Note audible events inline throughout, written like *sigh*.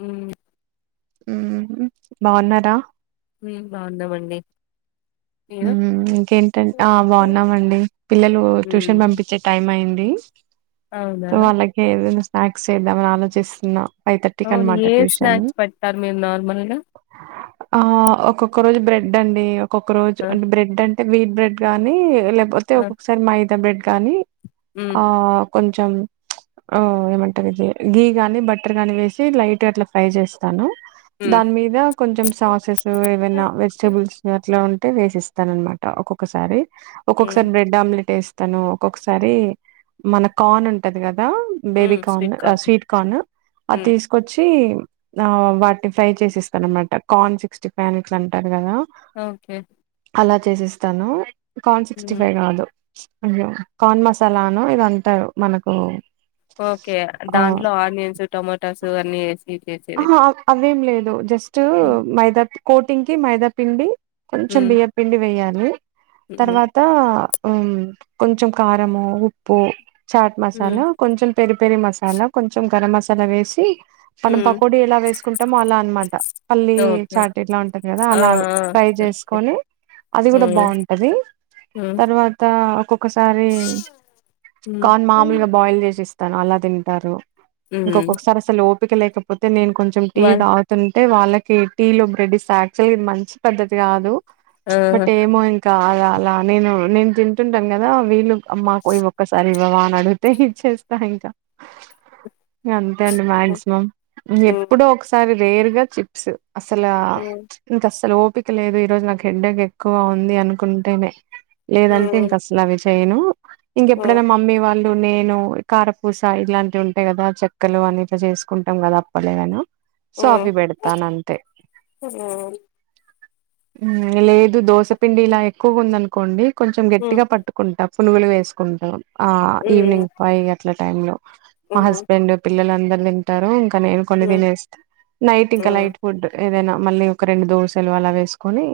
హ్మ్ హ్మ్ బాగున్నారా హ్మ్ బాగుంనమండి హ్మ్ ఇంకేంటంటే ఆ బాగున్నామండి పిల్లలు ట్యూషన్ హ్మ్ పంపించే టైం అయింది డి అవునా సో వాళ్ళకి ఏదైనా స్నాక్స్ చేద్దామని ఆలోచిస్తున్నా ఫైవ్ థర్టీకి అవును అనమాట ఏ ట్యూషన్ స్నాక్స్ పెడతారు మీరు నార్మల్గా ఆ ఒక్కొక్క రోజు బ్రెడ్ అండి ఒక్కొక్క రోజు ఆ అంటే బ్రెడ్ అంటే వీట్ బ్రెడ్ గానీ లేపోతే ఆ ఒక్కొక్కసారి మైదా బ్రెడ్ గాని హ్మ్ ఆ కొంచెం ఆహ్ ఏమంటారు ఇది గీ గాని బట్టర్ గాని వేసి లైట్ గా అట్లా ఫ్రై చేస్తాను హ్మ్ దాని మీద కొంచెం సాసెస్ ఏవనా వెజిటబుల్స్ అట్లా ఉంటేే వేస్ స్తానన్నమాట ఒక్కొక్కసారి హ్మ్ ఒక్కొక్కసారి బ్రెడ్ ఆమ్లెట్ ఏస్ తను ఒక్కొక్కసారి మన కాన్ ఉంటది కద్ దా బేబీ హ్మ్ కార్న్ స్వీట్ స్వీట్ కార్న్ అది హ్మ్ తీసుకొచ్చి ఆ వాట్ని ఫ్రై చేసి ఇస్తాను అనమాట కాన్ సిక్స్టీ ఫైవ్ అని ఇట్లా అంటారు కదా ఓకే అలా చేసిస్స్తాను కాన్ సిక్స్టీ హ్మ్ ఫైవ్ కాదు అయ్యో కార్న్ మసాలానో ఏదో అంటారు మనకు ఓకే ఆ దాంట్లో ఆనియన్స్ టొమటాస్ అన్ని ఏసి చేసేది ఆహా అవేం లేదు జస్ట్ హ్మ్ మైదా కోటింగ్కికి మైదా పిండి కొంచెం బియ్య పిండి వేయ్యాలి హ్మ్ తర్వాత హ్మ్ కొంచెం కారము ఉప్పు చాట్ మసాలా హ్మ్ కొంచెం పెరి పెరి మసాలా కొంచెం గరం మసాలా వేసి మనం హ పకోడీ ఎలా వేసుకుంటామో అలా అనమాట పల్లీ ఓకే చాట్ ఎట్ల ఉంటది కదా ఆ అలా ఆ ఫ్రై ఓకే ఓకే చేసుకొని అది కూడా హ్మ్ బాగుంటది హ్మ్ తర్వాత ఆ ఒక్కొక్కసారి హ్మ్ కాన్ మామూలుగా బాయిల్ చేసి ఇస్తాను అలా తింటారు హ్మ్ ఇంకొకొక్కసారి అసలు ఓపిక లేకపోతే నేను కొంచెం టీ వాళ్ళ్ తాగుతుంటే అంటే వాళ్ళకి టీ లు బ్రెడ్ స్నాక్స్ లు ఇది మంచి పద్ధతి కాదు ఆ బట్ ఏమో ఇంకా అలా అలా నేను నేను తింటుంటాను కదా వీళ్ళు అమ్మ ఈ ఒక్కసారి ఇవ్వవా అని అడిగితే ఇచ్చేస్తా ఇంక అంతే అంతే అండి మాక్సిమం హ్మ్ ఎప్పుడో ఒకసారి రేరు గా చిప్స్ అసల హ్మ్ ఇంక అసలు ఓపిక ఓపిక లేదు ఈ రోజు నాకు హెడ్డేక్ ఎక్కువ ఉంది అనుకుంటేనే లేదంటే హ్మ్ ఇంక అసలు అవి చేయను హ్మ్ ఇంకెప్పుడైనా మమ్మీ వాళ్ళు ఇప్పుడు నేను కారపూస ఇలాంటివి ఉంటాయి కదా చెక్కలు అని ఇట్ల చేసుకుంటాం కదా అప్పలేమైనా సో అవును అవిబెడతానంతే ఉ లేదు దోసపిండి ఇలా ఎక్కువగా ఉందనుకోండి కొంచెం గట్టిగా పట్టుకుంటాం పునుగులు వేసుకుంటాం ఆ ఈవినింగ్ పైవ్ అట్ల టైం లో మా హస్బెండ్ పిల్లలు అందరు ంద తింటారు ఇంకా నేను కొని తినేస్త నైట్ ఇంకా లైట్ ఫుడ్ ఏదైనా మళ్ళీ ఒక రెండు దోసలు అలా వేసుకొని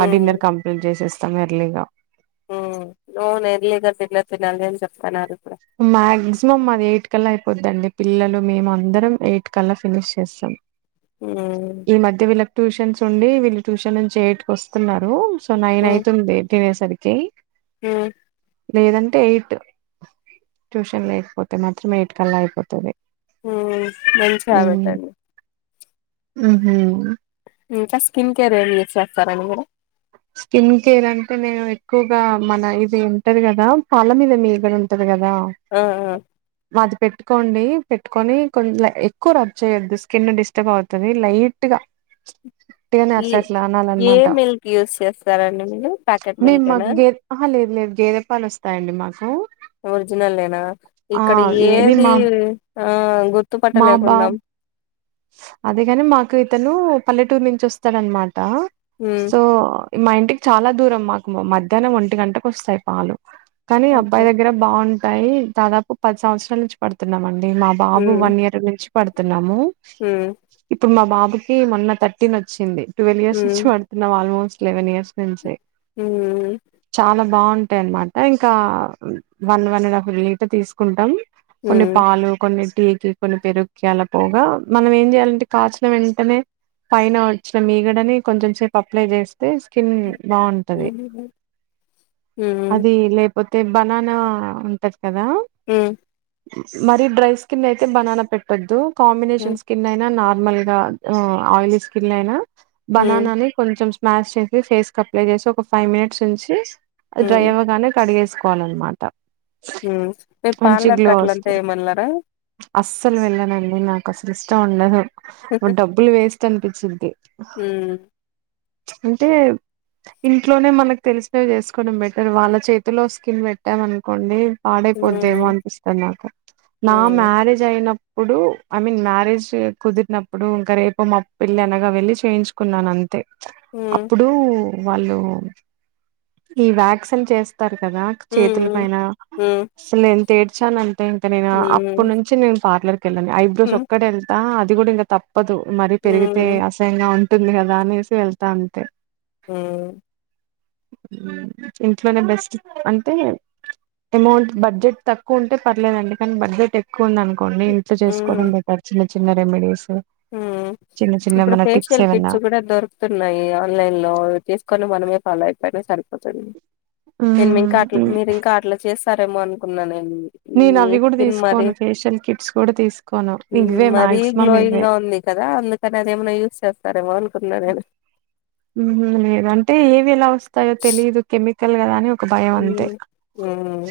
ఆ డిన్నర్ కంప్లీట్ చేసేస్తాం ఎర్లీగా ఉ *unintelligible* నవును ఎర్లీగ తిన్న తినాలి అని చెపుతున్నారు. మాక్సిమం మాది ఎయిట్ కల్లా అయిపోద్దండి పిల్లలు మేము అందరం ఎయిట్ కల్లా ఫినిష్ చేస్తాం ఆ ఈ మధ్య వీళ్ళకి ట్యూషన్స్ ఉండి వీళ్ళు ట్యూషన్ నుంచి ఎయిట్కి వస్తున్నారు సో నైన్ అయితుంది తినేసరికి ఆ లేదంటే ఎయిట్ ట్యూషన్ లేకపోతే మాత్రం ఎయిట్ కల్లా అయిపోతది మంచి హ్యాబిటండి అహ ఇంకా స్కిన్ కేర్ ఏమి యూస్ చేస్తారండి మీరు స్కిన్ కేర్ అంటే నేను ఎక్కువగా మన ఇది ఉంటది కదా పాల మీద మీగడ ఉంటది కదా ఆ ఆ మాది పెట్టుకోండి పెట్టుకొని కొం ఎక్కువ రబ్ చేయొద్దు స్కిన్ డిస్టర్బ్ అవుతది లైట్ గా ఉట్టిగనె ఈ అట్లా అట్లా అనాల ఏ అనమాట మిల్క్ యూస్ చేస్తారండి మీరు ప్యాకెట్ మిల్కెనా మాకు గే ఆహా లేదు లేదు గేదె పాలు వస్తాయండి మాకు ఒరిజినల్ ఏనా ఆ ఇక్కడ ఏది మా ఆ మా గుర్తుపట్టలేక బా ఉన్నాం అదేగాని మాకు ఇతను పల్లెటూరు నుంచి వస్తాడనమాట సో మా ఇంటికి చాలా దూరం మాకు మధ్యాహ్నం ఒంటి గంటకు వస్తాయి పాలు కానీ ఓకే అబ్బాయి దగ్గర బాగుంటాయి దాదాపు పది సంవత్సరాల నుంచి పడుతున్నామండి మేం మా బాబు వన్ ఇయర్ నుంచి పడుతున్నాము హ ఇప్పుడు మా బాబుకి మొన్న థర్టీన్ వచ్చింది ట్వల్వ్ ఇయర్స్ నుంచి ఉమ్, వాడుతున్నాము ఆల్మోస్ట్ లెవెన్ ఇయర్స్ నుంచి హ బావుంటాయి అన్నమాట ఇంకా one one and half litre తీసుకుంటాం కొన్ని ఉమ్. పాలు కొన్ని టీకి కొన్ని పెరుకి అలా పోగా మనం ఏం చేయాలంటే కాచిన వెంటనే పైన వచ్చిన మీగడని కొంచెం సేపు అప్లై చేస్తే స్కిన్ బాగుంటది హ్మ్ హ్మ్ అది లేపు పోతే బనానా ఉంటది కదా ఊ మరి డ్రై స్కిన్ అయితే బనానా పెట్టద్దు హ్మ్ కాంబినేషన్స్ నైనా నిర్మల్ గా ఆయిలి స్కిన్ అయిన బనానా ని కొంచెం మ్యాష్ చేసి ఫేస్ కి అప్లై చేసి ఒక ఫైవ్ మినిట్స్ వుంచి డ్రై హ్మ్ అవ్వగానే కడిగేసి కోవాలన్మాట ఊ మీరు పార్లర్ కట్లా అంతా వస్తది ఏమెల్లరా అస్సలు వెళ్ళనండి నాకు అసలు ఇష్టం ఉండదు డబ్బులు వేస్ట్ అనిపించ్చిద్ది ఊ అంటే ఇంట్లోనే మనకు తెలిసినవి జేసుకోవడం బెటర్ వాళ్ళ చేతిలో స్కిన్ బెట్టామనుకోండి పాడైపోద్దేమో హ్మ్. అనిపిస్తది నాకు నా హ్మ్. మ్యారేజ్ అయినప్పుడు ఐ మీన్ మ్యారేజ్ కుదిరినప్పుడు ఇంకా రేపు మాప్ పెళ్లి అనగా వెళ్ళి చేయించుకున్నాను అంతే హ్మ్. అప్పుడు వాళ్ళు ఈ వ్యాక్సిన్ చేస్ తారు కదా చేతుల హ్మ్. పైన హ్మ్. అసల్ ఎంత ఏడ్చాను ఆన్ అతే నేను అప్పటి హ్మ్. నుంచి నేను పార్లర్ కి వెళ్ళను ఐబ్రోస్ హ్మ్. ఒక్కటె వెళ్తా అది గూడా ఇంకా తప్ తప్పదు మరీ పెరిగితే హ్మ్. అసహ్యంగా ఉంటుంది కదా అనేసి వెళ్తా అంతే ఊ ఇంట్లోనే బెస్ట్ అంటే అమౌంట్ బడ్జెట్ తక్కువ ఉంటే పర్లేదండి కానీ బడ్జెట్ ఎక్కువ ఉందను కొండి ఇంట్లో చేసుకోవడం హ్మ్. బెటర్ చిన్న చిన్న రెమెడీస్ హ్మ్. చిన్న చిన్న ఇప్పుడు మన టిప్స్ ఫేషియల్ ఏమన్నా కిట్స్ కూడా దొరుకుతున్నాయి ఆన్లైన్ లో తీసుకొని మనమే ఫాలో అయిపోయిన సరిపోతది నేను ఇంకా అట్ల మీరి ఇంకా అట్లా చేస్ రేమో అనుకున్నా నేను నేను మీ అవి కూడా స్కిన్ మరీ తీసుకోను ఫేషియల్ కిట్స్ కూడా తీసుకోను ఇవే మరీ మాక్సిమం గ్లోయింగ్ ఇవే గా ఉ ంది కదా అందుకని అదేమైనా యూజ్ చేస్తారేమో అనుకున్నా నేను ఊ హు లేదు అంటే ఏవి ఎలా వస్తాయో తెలీదు కెమికల్ కదా అని భయం అంతే ఉమ్ ఉమ్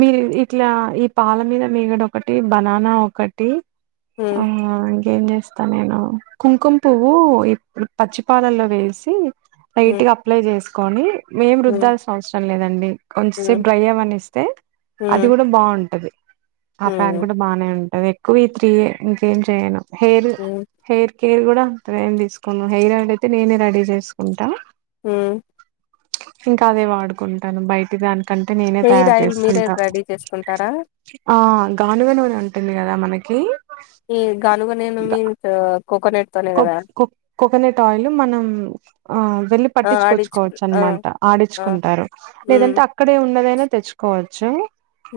మీరు ఇట్లా ఈ పాల మీద మేగడ ఒకటి బనానా ఒకటి ఆ ఉమ్ అ ఏం చేస్తా నేను కుంకుమ పువ్వు ఇప్పుడు పచ్చిపాలల్లో వేసి టైట్ గ అప్లై చేసుకొని ఏం ఉమ్ రుద్దాల్సిన అవసరం లేదండి కొంచంసేపు ఉమ్ డ్రై అవ్వనిస్తే అది ఉమ్ కూడా బాగుంటది ఆ ఉమ్ ప్యాక్ ఉమ్ కూడా బానే ఉంటది ఎక్కువ ఈ త్రీ ఇంకేం చేయను హెరు ఉమ్ హేర్ హెర్ కూడా అంతగ ఎం తీసుకొను హెయిర్ ఆయిల్ అయితే నేనే రెడీ చేసుకుంటా ఊ ఇంకా అదే వాడుకుంటాను బయటి దానికి అంత నేనే హెయిర్ తయారు ఆయిల్ మీరే చేసుకుంటా రెడీ చేసుకుంటారా ఆ గానుగా నూనె ఉంటుంది గదా మనకి ఈ గానుగ నూనె మీన్స్ కోకోనట్ తోనే కోబ్ కదా కోబ్ కోకనట్ ఆయిల్ మనం ఆ వెళ్లి ఆ ఆడించు పట్టిచ్చుకొచ్చుకోవచ్చు ఆ అనమాట ఆ అడిచ్చుకుంటారు ఉమ్ లేదంటే అక్కడే ఉన్ ఉన్నదైనా తెచ్చుకోవచ్చు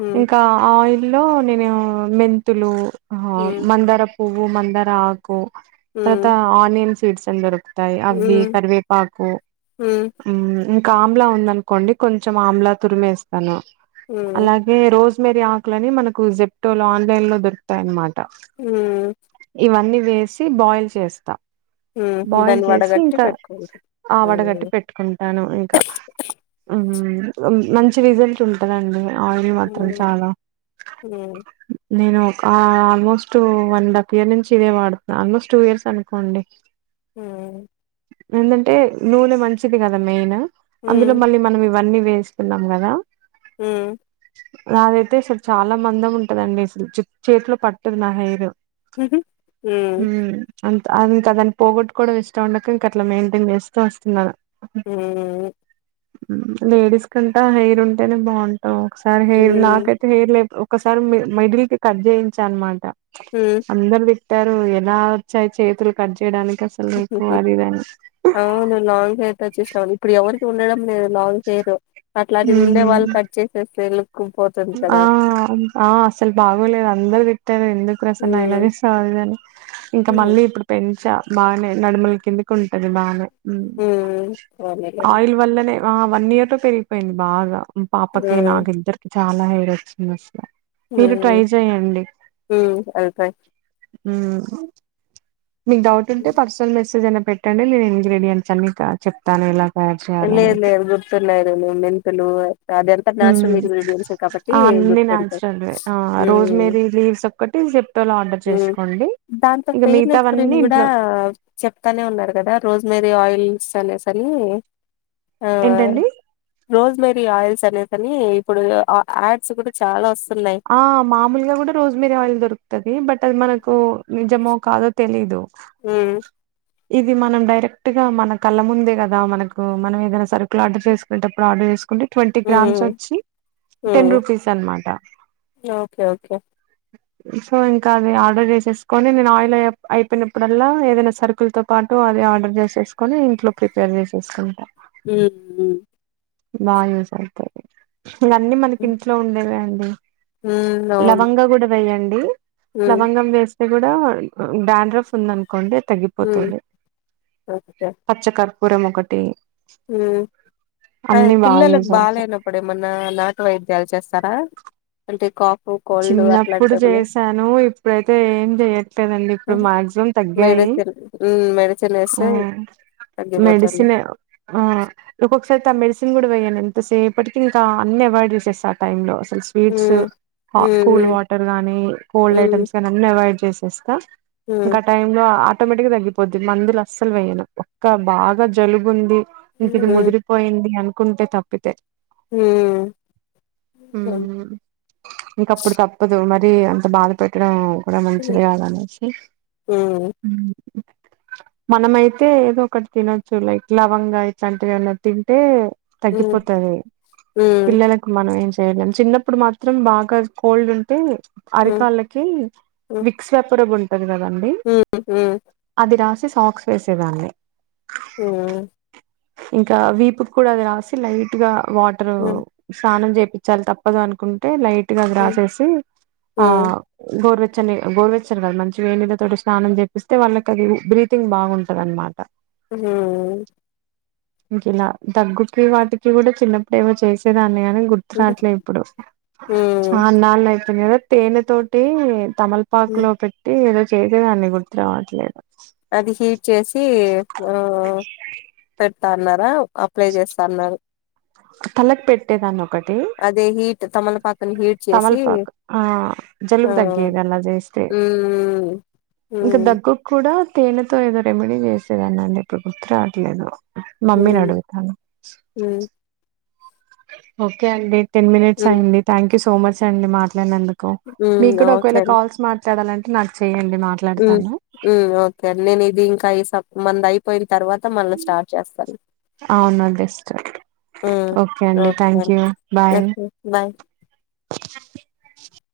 ఉమ్ ఇంకా ఆయిల్ లో నేను మెంతులు ఆ ఉమ్ మందార పూవు మందార ఆకు తరువాత ఉమ్ ఆనియన్ సీడ్స్ అని దొరుక్ తాయి అవి ఉమ్ కవేపాకు ఉమ్ ఊ.. ఉ ఆమ్లా ఉందనుకోండి కొంచెం ఆమ్లా తురిమేస్తాను ఉమ్ అలాగే రోజు రోజ్ మేరీ ఆకులని మనకు జెప్టో లో ఆన్లైన్ లో దొతాయన్నమాట ఉమ్ ఇవన్ని వేసి బాయిల్ చేస్తా ఉమ్ బాయిల్ దాన్ని చేసి వడగట్టి ఇంకా పెట్టుకుంటారు ఆవడ గట్టి ఉమ్ పెట్టుకుంటాను ఇంకా ఉ హు మంచి రిజల్ట్ ఉంటదండి ఆయిల్ మాత్రం ఉమ్ చాలా ఉమ్ నేను ఆ almost one and half year నుంచి ఇదే వాడుతున్నాను ఆల్మోస్ట్ టూ ఇయర్స్ అనుకోండి ఊ ఏందంటే నూనె మంచిది కదా మెయిన్ ఉమ్ అందులో మళ్ళీ మనం ఇవన్నీ వేస్తున్నాం గదా ఊ నాదైతే అసలు చాలా మందం ఉంటదండి అసలు జుట్ చేతిలో పట్టదు నా హెయిర్ ఉ హు.. ఊ హ్మ్ అంత అంత దాన్ని పోగొటువడం ఇష్టం ఉండక ఇంక అట్లా మెయింటైన్ చేస్తూ వస్తున్నా ఊ.. ఉ లేడీస్ కంటా హెయిర్ ఉంటేనే బాగుంటాం ఒకసారి హెయిర్ హ్మ్. నాకైతే హెయిర్ లేపొ ఒకసారి మి మిడిల్ ది కట్ చేయించ అన్నమాట హ్మ్. అందరు తిట్టారు ఎలా క్ వచ్చాయి చేతులు కట్ చేయడానికి అసలు నీకు అది ఇదని అవును లాంగ్ హేర్ కట్ చేేసినాను ఇప్పుడు ఎవరికి ఉండడం లేను లాంగ్ హెయిర్ అట్లాంటిది ఉండే వాళ్ళు హ్మ్ కట్ చేసేస్తేళ్ళ ఆ ఆ అసలు బాగోలేదు అందరుూ తిట్టారు ఎందుకు ప్రసన్న ఇలా హ్మ్. చేసావని అది ఇది అని ఇంకా హ్మ్. మళ్ళీ ఇప్పుడు పెంచా బాగానే నడుములు కిందికి ఉంటది బాగానే హ్మ్. పోనీలెండి. ఆయిల్ వల్లనే ఆ వన్ ఇయర్ తో పెరిగిపోయింది బాగా పాపకి హ్మ్. నాకు ఇద్దరికి చాలా హెర్ వచ్చింది మీరు ట్రై హ్మ్. చెయండి హ్మ్. అది ట్రై మీకు డౌట్ ఉంటే పర్సనల్ మెసేజ్ అయినా పెట్టండి నేను ఇంగ్రీడియంట్స్ అన్ని క చెప్తాను ఇలా ఏ లేదు లేదు గుర్తు ఉన్నాయి ర మెంతులు *unintelligible* ఇంగ్రీడియెంట్సే కాబట్టి ఆ అన్ని గుర్తుంటాయి. నాచురల్ వే ఆ రోజ్ హ్మ్. మేరీ లీవ్స్ ఒక్కటి జెప్టో లా ఆర్డర్ ఉమ్ చేసుకోండి దాంతో ఇంకా ఫేర్నెస్ క్రీమ్ మిగతావన్నీ గుడా ఇంట్లో చెప్తానే ఉన్నారు కదా రోజ్ మరీ ఆయిల్స్ అనే సరి ఆ ఏంటండి రోస్ మెరీ ఆయిల్స్ కనే కాని ఇప్పుడు అ యాడ్స్ కూడా చాలా వస్తు ఆ మామూలుగా కూడా రోజ్ మీర ఆయిల్ దొరుకుతది బట్ అది మనకు నిజమో కాదో తెలీదు ఊ ఇది మనం డైరెక్ట్ గా మన కళ్ళ ముందే కదా మనకు మనం ఏదైనా సరుకులు ఆర్డర్ చేసుకునేటప్పుడు ఆర్డర్ చేసుకు ట్వంటీ గ్రామ్స్ ఉమ్ వచ్చి టెన్ ఉమ్ రూపీస్ అనమాట ఓకే ఓకే సో ఇంకా అది ఆర్డర్ చేసేసుకొని నేను ఆయిల్ ఆయప్ అయిపోయినప్పుడల్లా ఏదైనా సరు కులతో పాటు అది ఆర్డర్ చేసేసుకుని ఇంట్లో ప్రిపేర్ చేసేసుకుంటా ఊ.. ఊ బాగా యూస్ అవుతాయి అన్నీ మనకి ఉమ్ ఇంట్లో ఉండేవే అండి ఉమ్ అవును లవంగ కూడా వేయండి ఉమ్ లవంగం వేస్త అది కూడా డాండ్రఫ్ ఉంద అనుకోండి త్ ఉమ్ పోతుంది పచ్చ కర్పూరం ఒకటి ఊ అన్ని బాగా పిల్లలకు యూజ్ అవుతాయి బాలేనప్పుడు ఏమన్నా నాటు వైద్యాలు చేస్తారా అంటే కాఫ్ కోల్డ్ అట్లాంటి చిన్నప్పుడు ఏమన్నా జేసాను ఇప్పుడైతే ఏం చెయట్లేదండి ఇప్పుడు మాక్సిమం తగ్గాయి పెరుగు మడ ఛన్ వేస్తే తగ్గిపోతుంది మెడిసిన్ ఆ ఒక్కొక్కసారితే ఆ మెడిసిన్ కూడా వయ్యాను ఎంతసేపటికి ఇంకా అన్ని అవాయిడ్ చేసేస్తా ఆ టై లో స్వీట్స్ హ్మ్. కూల్ హ్మ్. వాటర్ గానీ కోల్డ్ హ్మ్. ఐటమ్స్ గాని అన్న అవాయిడ్ చేసేస్తా హ్మ్. ఇంకా టైమ్ లో ఆటోమేటిక్గా తగ్గిపోద్ది మందులు అస్సలు వేయను ఒక్క బాగా జలుగుంది ఇంక ఇది హ్మ్. ముదిరిపోయింది అనుకుంటే తప్పితే మ్మ్ హ్ హ్మ్ ఇంక అప్పుడు తప్పదు మరి అంత బాధ పెట్టడం ఇగ హ్మ్. మంచిది కాదనేసి హ్మ్. మనమైతే ఏదో ఒకటి తినొచ్చు లైక్ లవంగా ఇట్లాంటివేమన్నా తింటే హ్మ్. తగ్గిపోతది హ్మ్. పిల్లలకు మనం ఏం చేయలేం చిన్నప్పుడు మాత్రం మాత్రం బాగా కోల్డ్ ఉంటే హ్మ్. హ్మ్. అరికాళ్ళకి హ్మ్. విక్స్ వేపరబ్ ఉంటా ది గదండి హ్మ్. హ్మ్. అది రాసేసి సాక్స్ వేసేదాన్ని హ్మ్. ఇంకా వీపు మీద కూడా అది రాసి లైట్ గా వాటర్ హ్మ్. స్నానం చెపిస్తాను తప్పదు అనుకుంటే లైట్ గా హ్మ్. రాసేసి ఆ హ్మ్. గొరు వెచ్చటి గోరువెచ్చని కాదు మంచి వేడి నీళ్లతోటి స్నానం చేపిస్తే వాళ్ళకి బ్రీతింగ్ బాగుంటది అన్నమాట‌. ఇంక ఇలా దగ్గుకి వాటికి కూడా చిన్నప్పుడు అవి చేసేదాన్ని హ్మ్. గుర్తునట్లే ఇప్పుడు హ్మ్. చాలా సంవత్సరాలు అవుతుంది కదా తేనె తోటి తమల్పాకు హ్మ్. లో పెట్టి ఏదో చేసేదాన్ని గుర్తు రావట్లేదు అది హీట్ చేసి వస్తా అన్నారు అప్లై చేస్తా అన్నారు తలకు పెట్టె దాన్ని ఆప్పుడు అదే హీట్ తమలపాకుని హీట్ చేసి తమలపాకు తో జలుబు తగ్గేది అలా చేస్తే మ్మ్ హ్హ్ ఇంకా దగ్గుకు కూడా తేనెతో ఏదో రెమెడీ చేసేదాన్ని అండి ఇప్పుడు గుర్తు రావట్లేదు మమ్మీని అడుగుతా మ్మ్ హ్ ఓకే అండి టెన్ మినిట్స్ హ్మ్. అయింది థ్యాంక్ యూ సో మచ్ అండి మాట్లా డినందుకు హ్మ్. మీకు కూడా ఓకే ఒకవేళ కాల్స్ మాట్లాడాలంటే నాకు చేయండి. మ్మ్ మ్మ్ ఓకే నేను ఇది ఇంకా ఇ సబ్ మనది అయిపోయక తర్వాత మళ్ళ స్టార్ట్ చేస్తాను అవును బెస్ట్ మ్మ్ ఓకే అండి okay thank you bye okay bye *unintelligible*